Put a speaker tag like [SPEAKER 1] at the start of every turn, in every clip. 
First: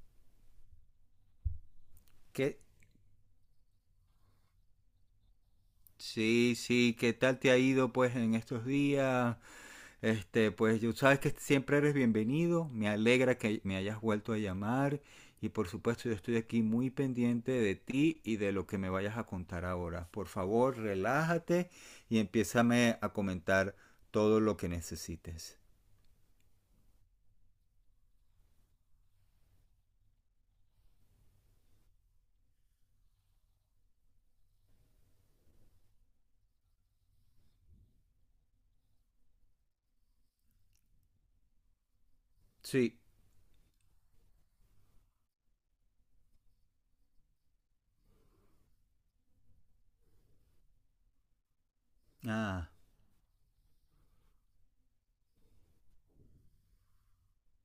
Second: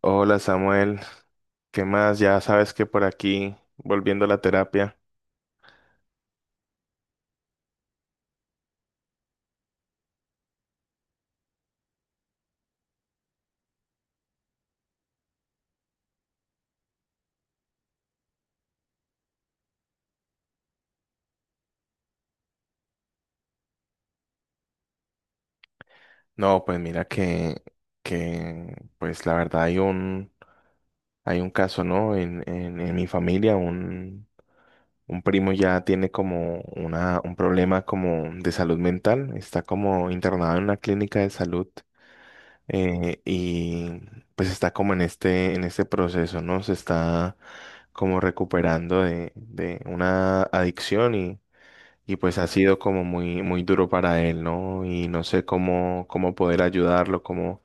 [SPEAKER 1] Hola Samuel, ¿qué más? Ya
[SPEAKER 2] ¿Qué?
[SPEAKER 1] sabes que por aquí, volviendo a la terapia.
[SPEAKER 2] Sí, sí, ¿qué tal te ha ido pues en estos días? Este, pues yo sabes que siempre eres bienvenido, me alegra que me hayas vuelto a llamar y por supuesto yo estoy aquí muy pendiente de ti y de lo que me vayas a contar ahora. Por favor, relájate y empiézame a comentar todo lo que necesites.
[SPEAKER 1] No, pues mira que pues la verdad hay un caso, ¿no? En mi familia, un primo ya tiene como un problema como de salud mental, está como internado en una clínica de salud
[SPEAKER 2] Sí,
[SPEAKER 1] y pues está como en en este proceso, ¿no? Se está como recuperando de una adicción y pues ha
[SPEAKER 2] ah,
[SPEAKER 1] sido como muy duro para él, ¿no? Y no sé cómo, cómo poder ayudarlo, cómo,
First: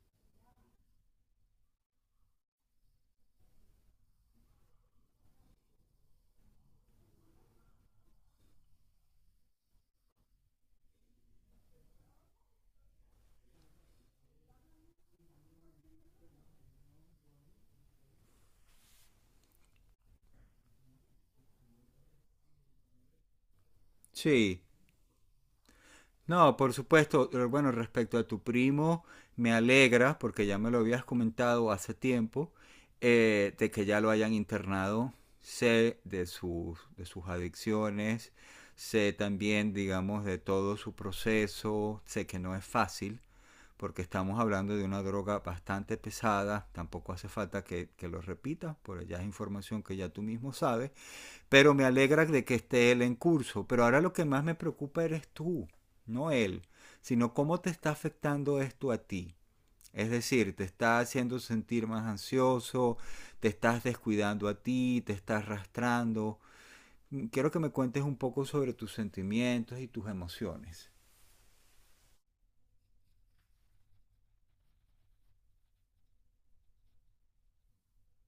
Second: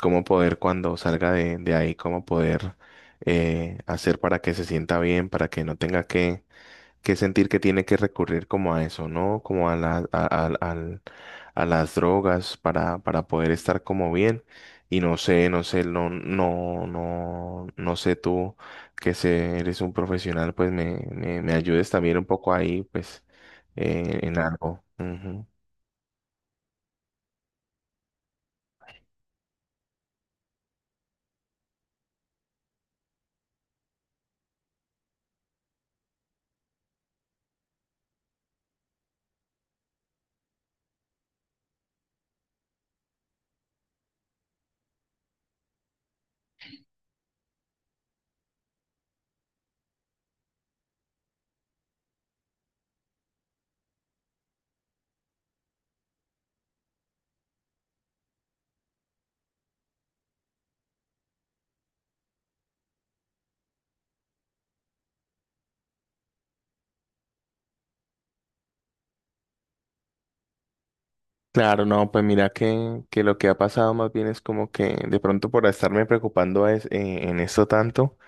[SPEAKER 1] cómo poder cuando salga de ahí, cómo poder hacer para que se sienta bien, para que no tenga que sentir que tiene que recurrir como a eso, ¿no? Como a a las drogas para poder estar como bien. Y no sé, no sé, no sé tú que se, eres un profesional, pues me ayudes también un poco ahí, pues, en
[SPEAKER 2] sí.
[SPEAKER 1] algo. Ujú.
[SPEAKER 2] No, por supuesto. Bueno, respecto a tu primo, me alegra, porque ya me lo habías comentado hace tiempo, de que ya lo hayan internado. Sé de de sus adicciones, sé también, digamos, de todo su proceso. Sé que no es fácil, porque estamos hablando de una droga bastante pesada. Tampoco hace falta que lo repita, porque ya es información que ya tú mismo sabes. Pero me alegra de que esté él en curso. Pero ahora lo que más me preocupa eres tú, no él, sino cómo te está afectando esto a ti. Es decir, te está haciendo sentir más ansioso, te estás descuidando a ti, te estás arrastrando. Quiero que me cuentes un poco sobre tus sentimientos y tus emociones.
[SPEAKER 1] Claro, no, pues mira que lo que ha pasado más bien es como que de pronto por estarme preocupando es, en esto tanto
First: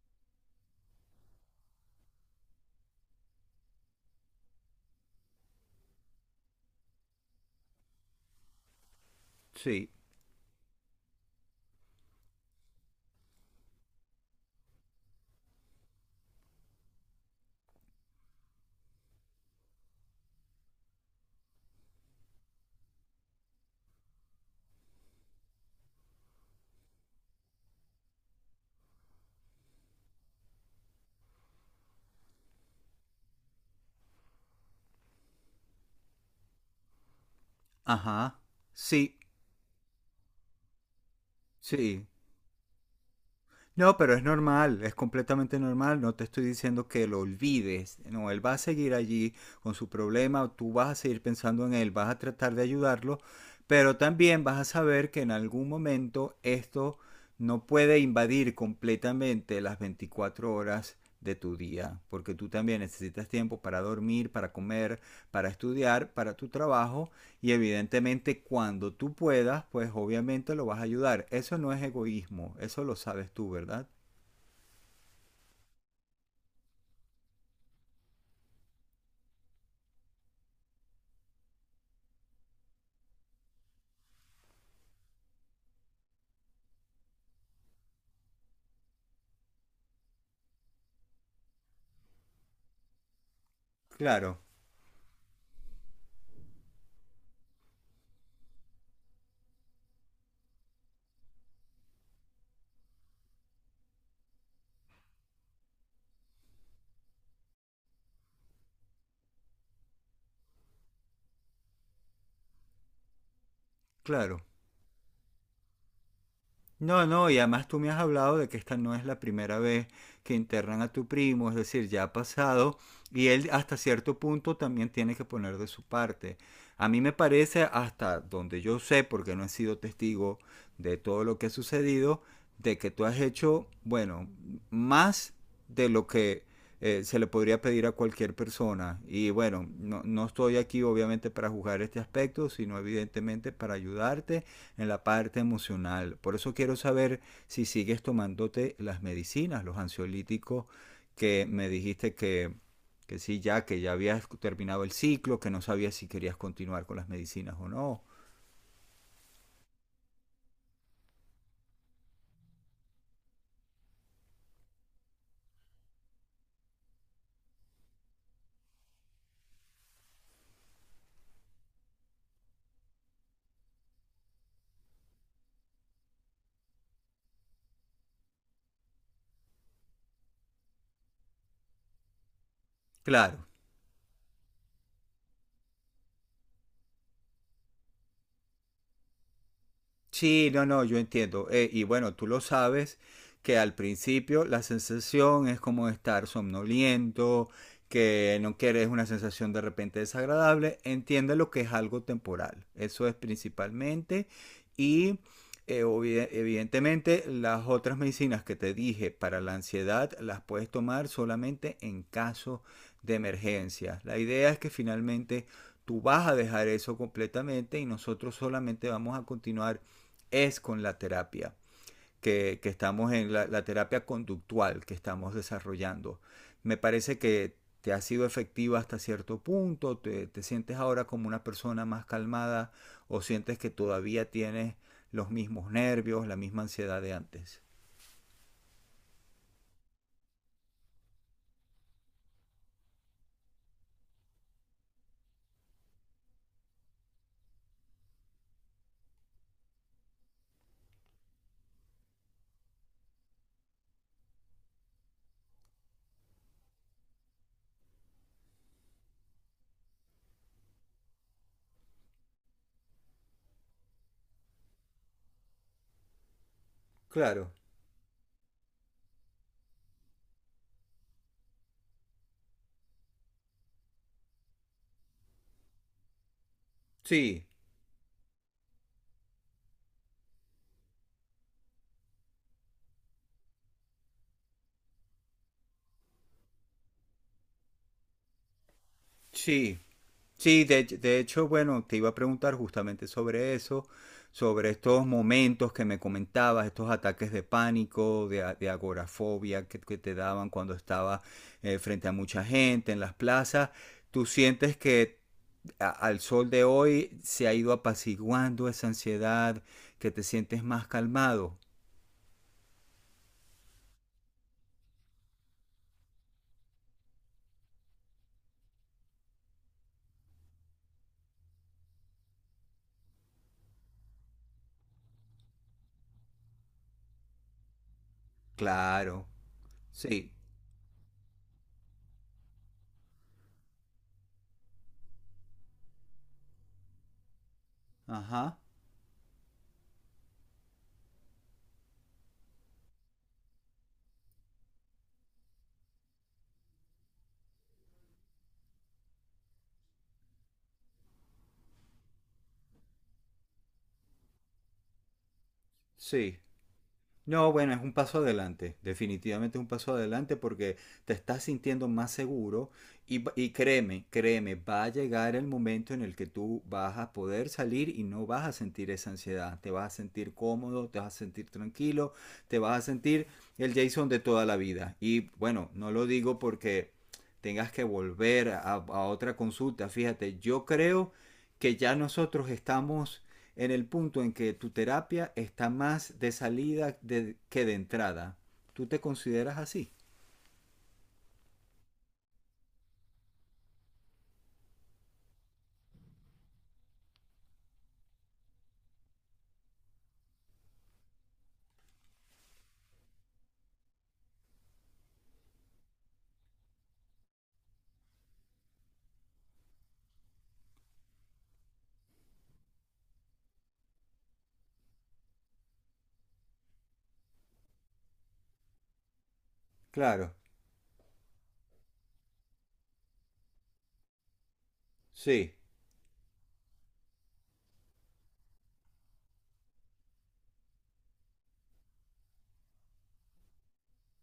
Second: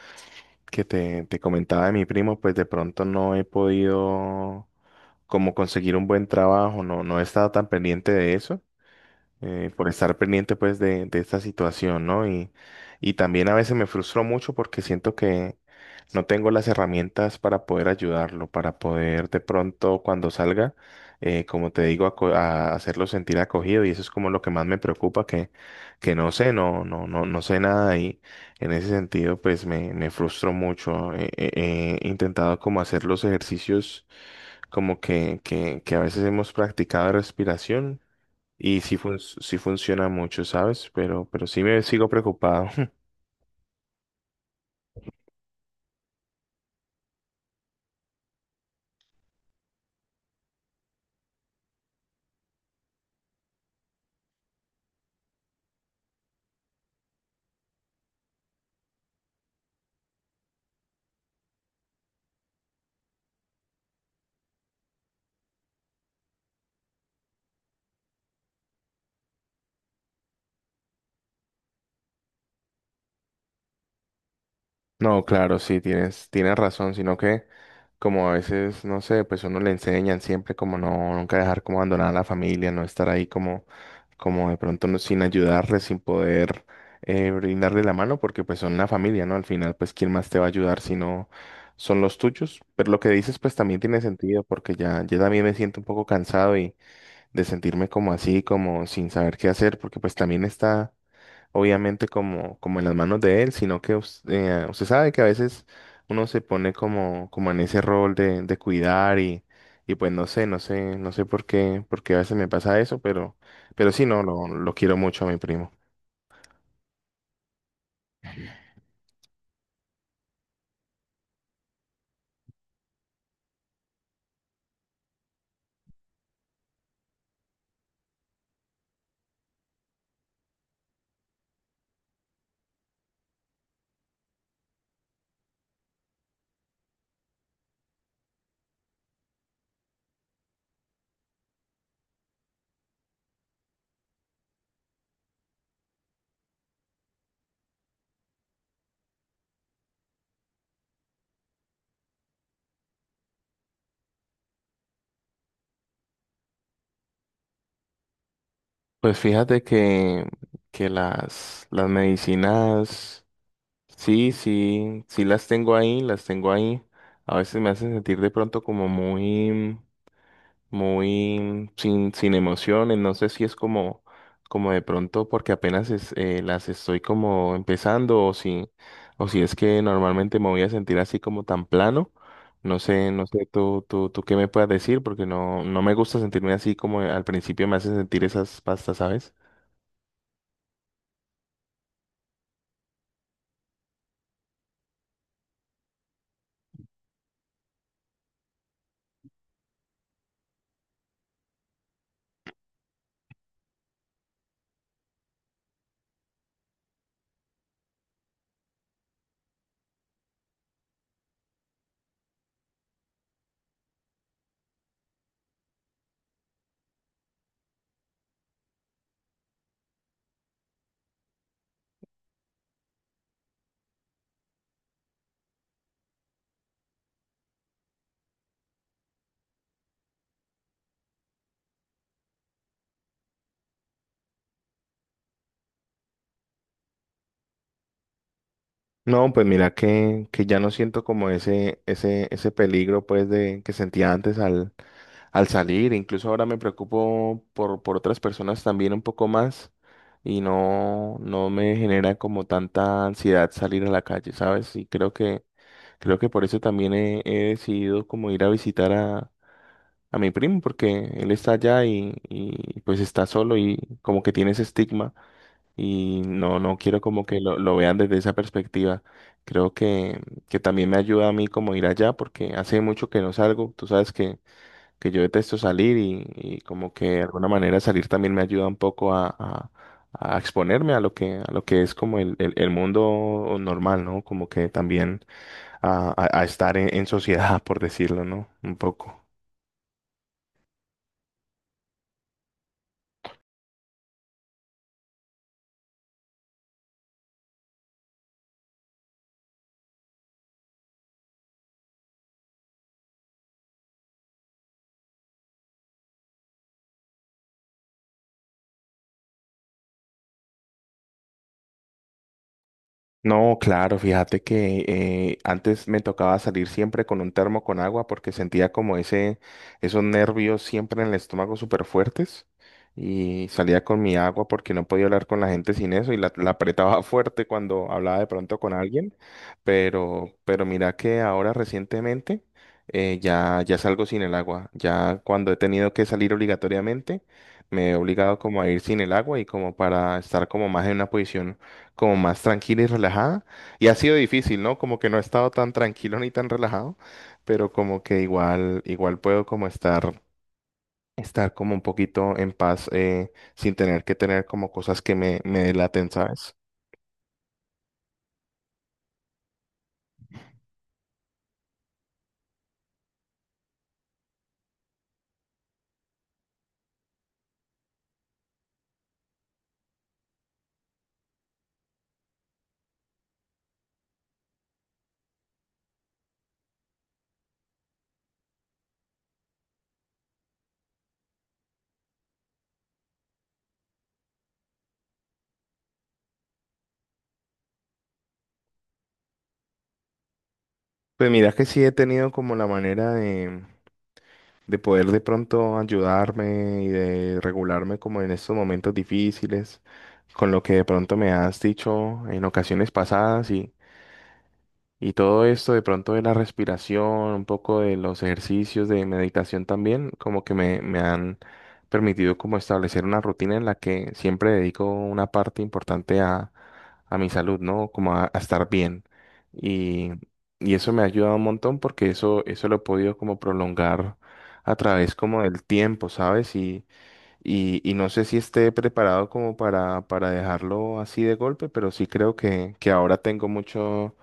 [SPEAKER 1] que te comentaba de mi primo, pues de pronto no he podido como conseguir un buen trabajo, no, no he estado tan pendiente de eso por
[SPEAKER 2] Sí,
[SPEAKER 1] estar pendiente pues de esta situación, ¿no? Y también a veces me frustro mucho porque siento que no tengo las herramientas para poder ayudarlo, para poder de pronto cuando salga, como te digo, a hacerlo sentir acogido y eso es como lo que más me preocupa, que no sé, no sé nada y en ese sentido pues me frustro mucho. He intentado como hacer los ejercicios como que a veces hemos practicado de respiración
[SPEAKER 2] ajá,
[SPEAKER 1] y sí,
[SPEAKER 2] sí,
[SPEAKER 1] sí funciona mucho, ¿sabes? Pero sí me
[SPEAKER 2] sí.
[SPEAKER 1] sigo preocupado.
[SPEAKER 2] No, pero es normal, es completamente normal. No te estoy diciendo que lo olvides. No, él va a seguir allí con su problema, tú vas a seguir pensando en él, vas a tratar de ayudarlo, pero también vas a saber que en algún momento esto no puede invadir completamente las 24 horas de tu día, porque tú también necesitas tiempo para dormir, para comer, para estudiar, para tu trabajo y evidentemente cuando tú puedas, pues obviamente lo vas a ayudar. Eso no es egoísmo, eso lo sabes tú, ¿verdad?
[SPEAKER 1] No, claro, sí, tienes, tienes razón, sino que como a veces, no sé, pues uno le enseñan siempre como no, nunca dejar como abandonar a la familia, no estar ahí como, como de pronto sin ayudarle, sin poder brindarle la mano, porque pues son la familia, ¿no? Al final, pues, ¿quién más te va a ayudar si no son los tuyos? Pero lo que dices, pues también tiene
[SPEAKER 2] Claro,
[SPEAKER 1] sentido, porque ya, ya también me siento un poco cansado de sentirme como así, como sin saber qué hacer, porque pues también está obviamente como, como en las manos de él, sino que usted sabe que a veces uno se pone como, como en ese rol de cuidar y pues no sé, no sé, no sé por qué a veces me pasa eso, pero sí, no,
[SPEAKER 2] claro.
[SPEAKER 1] lo quiero mucho a mi primo.
[SPEAKER 2] No, no, y además tú me has hablado de que esta no es la primera vez que internan a tu primo, es decir, ya ha pasado y él hasta cierto punto también tiene que poner de su parte. A mí me parece, hasta donde yo sé, porque no he sido testigo de todo lo que ha sucedido, de que tú has hecho, bueno, más de lo que se le podría pedir a cualquier persona. Y bueno, no, no estoy aquí obviamente para juzgar este aspecto, sino evidentemente para ayudarte en la parte emocional. Por eso quiero saber si sigues tomándote las medicinas, los ansiolíticos que me dijiste que sí, ya que ya habías terminado el ciclo, que no sabías si querías continuar con las medicinas o no.
[SPEAKER 1] Pues fíjate que las medicinas, sí, sí, sí las tengo ahí, las tengo ahí. A veces me hacen sentir de pronto como muy, muy sin, sin emociones. No sé si es como, como de pronto porque apenas las estoy como empezando o si es que normalmente me voy a sentir así como tan plano. No sé, no sé
[SPEAKER 2] Claro,
[SPEAKER 1] tú, tú qué me puedas decir porque no, no me gusta sentirme así como al principio me hacen sentir esas pastas, ¿sabes?
[SPEAKER 2] sí, no, no, yo entiendo. Y bueno, tú lo sabes que al principio la sensación es como estar somnoliento, que no quieres una sensación de repente desagradable. Entiende lo que es algo temporal. Eso es principalmente. Y evidentemente las otras medicinas que te dije para la ansiedad las puedes tomar solamente en caso de emergencia. La idea es que finalmente tú vas a dejar eso completamente y nosotros solamente vamos a continuar es con la terapia, que estamos en terapia conductual que estamos desarrollando. Me parece que te ha sido efectiva hasta cierto punto, te sientes ahora como una persona más calmada o sientes que todavía tienes los mismos nervios, la misma ansiedad de antes.
[SPEAKER 1] No, pues mira que ya no siento como ese, ese peligro pues de que sentía antes al al salir, incluso ahora me preocupo por otras personas también un poco más y no, no me genera como tanta ansiedad salir a la calle, ¿sabes? Y creo que por eso también he, he decidido como ir a visitar a mi primo, porque él está allá y pues está solo y como que tiene ese estigma y no, no quiero como que
[SPEAKER 2] Claro,
[SPEAKER 1] lo vean desde esa perspectiva. Creo que también me ayuda a mí como ir allá porque hace mucho que no salgo, tú sabes que yo detesto salir y como que de
[SPEAKER 2] sí,
[SPEAKER 1] alguna manera salir también me ayuda un poco a exponerme a lo que es como el, el mundo normal, ¿no? Como que también a estar en sociedad, por decirlo, ¿no? Un poco.
[SPEAKER 2] sí. Sí, de hecho, bueno, te iba a preguntar justamente sobre eso, sobre estos momentos que me comentabas, estos ataques de pánico, de agorafobia que te daban cuando estabas frente a mucha gente en las plazas. ¿Tú sientes que al sol de hoy se ha ido apaciguando esa ansiedad, que te sientes más calmado?
[SPEAKER 1] No, claro, fíjate que antes me tocaba salir siempre con un termo con agua porque sentía como ese, esos nervios siempre en el estómago súper fuertes y salía con mi agua porque no podía hablar con la gente sin eso y la apretaba fuerte cuando hablaba de pronto con alguien,
[SPEAKER 2] Claro, sí,
[SPEAKER 1] pero mira que ahora recientemente ya, ya salgo sin el agua, ya cuando he tenido que salir obligatoriamente me he obligado
[SPEAKER 2] ajá,
[SPEAKER 1] como a ir sin el agua y como para estar como más en una posición como más tranquila y relajada. Y ha sido difícil, ¿no? Como que no he estado tan tranquilo ni tan relajado, pero como que igual, igual puedo como estar, estar como un poquito en paz sin tener que tener como cosas que me delaten,
[SPEAKER 2] sí.
[SPEAKER 1] ¿sabes?
[SPEAKER 2] No, bueno, es un paso adelante, definitivamente es un paso adelante porque te estás sintiendo más seguro y, y créeme, créeme, va a llegar el momento en el que tú vas a poder salir y no vas a sentir esa ansiedad, te vas a sentir cómodo, te vas a sentir tranquilo, te vas a sentir el Jason de toda la vida. Y bueno, no lo digo porque tengas que volver a otra consulta, fíjate, yo creo que ya nosotros estamos en el punto en que tu terapia está más de salida que de entrada. ¿Tú te consideras así?
[SPEAKER 1] Pues mira que sí he tenido como la manera de poder de pronto ayudarme y de regularme como en estos momentos difíciles, con lo que de pronto me has dicho en ocasiones pasadas. Y todo esto de pronto de la respiración, un poco de los ejercicios de meditación también, como que me han permitido como establecer una rutina en la que siempre dedico una parte importante a mi salud, ¿no? Como a estar bien. Y,
[SPEAKER 2] Claro,
[SPEAKER 1] y eso me ha ayudado un montón porque eso lo he podido como prolongar a través como
[SPEAKER 2] sí,
[SPEAKER 1] del tiempo, ¿sabes? Y no sé si esté preparado como para dejarlo así de golpe, pero sí creo que ahora tengo mucho,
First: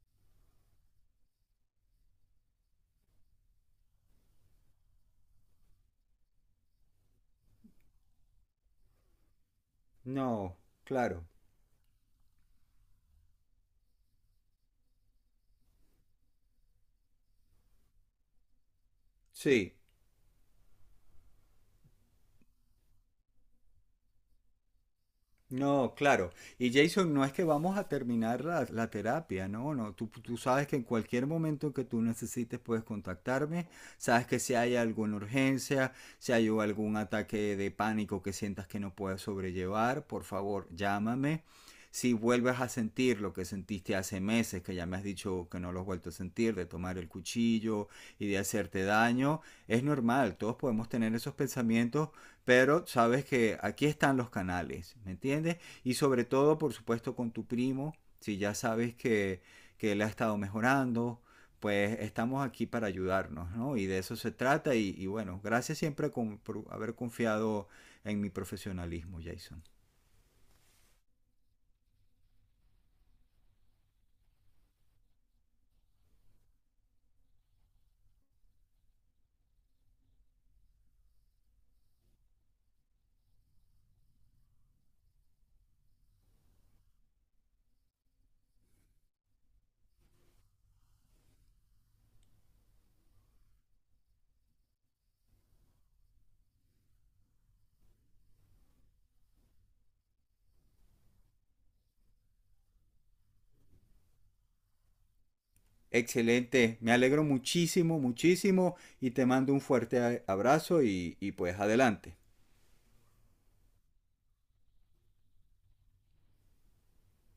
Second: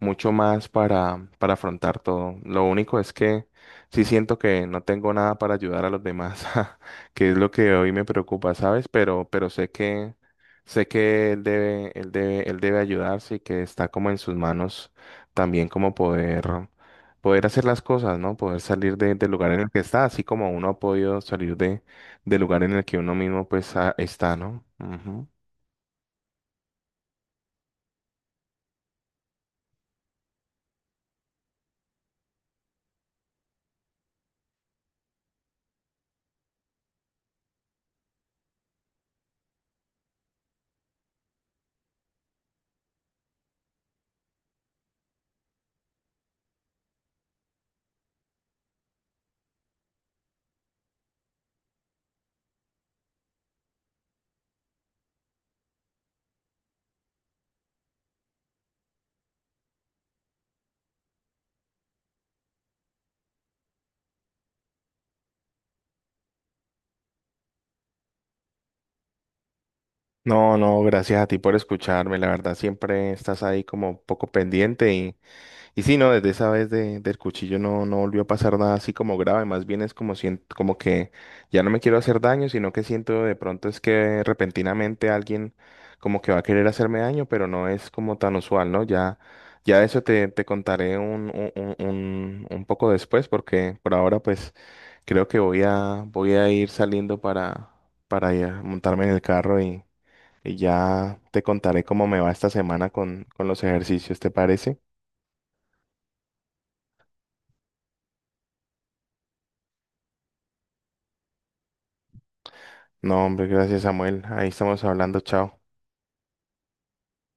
[SPEAKER 1] mucho más para afrontar todo. Lo único es que sí siento que no tengo nada para ayudar a los demás, que es lo que hoy me preocupa, ¿sabes? Pero sé que,
[SPEAKER 2] no, claro,
[SPEAKER 1] él debe ayudarse y que está como en sus manos también como poder, poder hacer las cosas, ¿no? Poder salir del lugar en el
[SPEAKER 2] sí.
[SPEAKER 1] que está, así como uno ha podido salir de del lugar en el que uno mismo pues está, ¿no? Ujú.
[SPEAKER 2] No, claro. Y Jason, no es que vamos a terminar la terapia, no, no. Tú sabes que en cualquier momento que tú necesites puedes contactarme. Sabes que si hay alguna urgencia, si hay algún ataque de pánico que sientas que no puedes sobrellevar, por favor, llámame. Si vuelves a sentir lo que sentiste hace meses, que ya me has dicho que no lo has vuelto a sentir, de tomar el cuchillo y de hacerte daño, es normal, todos podemos tener esos pensamientos pero sabes que aquí están los canales, ¿me entiendes? Y sobre todo, por supuesto, con tu primo, si ya sabes que él ha estado mejorando, pues estamos aquí para ayudarnos, ¿no? Y de eso se trata y bueno, gracias siempre por haber confiado en mi profesionalismo, Jason.
[SPEAKER 1] No, no, gracias a ti por escucharme, la verdad siempre estás ahí como un poco pendiente. Y sí, no, desde esa vez del cuchillo no, no volvió a pasar nada así como grave, más bien es como siento como que ya no me quiero hacer daño, sino que siento de pronto es que repentinamente alguien como que va a querer hacerme daño, pero no es como tan usual, ¿no? Ya, ya de eso te, te contaré un poco después, porque por ahora pues creo que voy a, voy a ir saliendo para ya montarme en el carro y ya te contaré cómo me va esta semana con los ejercicios, ¿te parece?
[SPEAKER 2] Excelente, me alegro muchísimo, muchísimo y te mando un fuerte abrazo y pues adelante.
[SPEAKER 1] No, hombre, gracias, Samuel. Ahí estamos hablando, chao.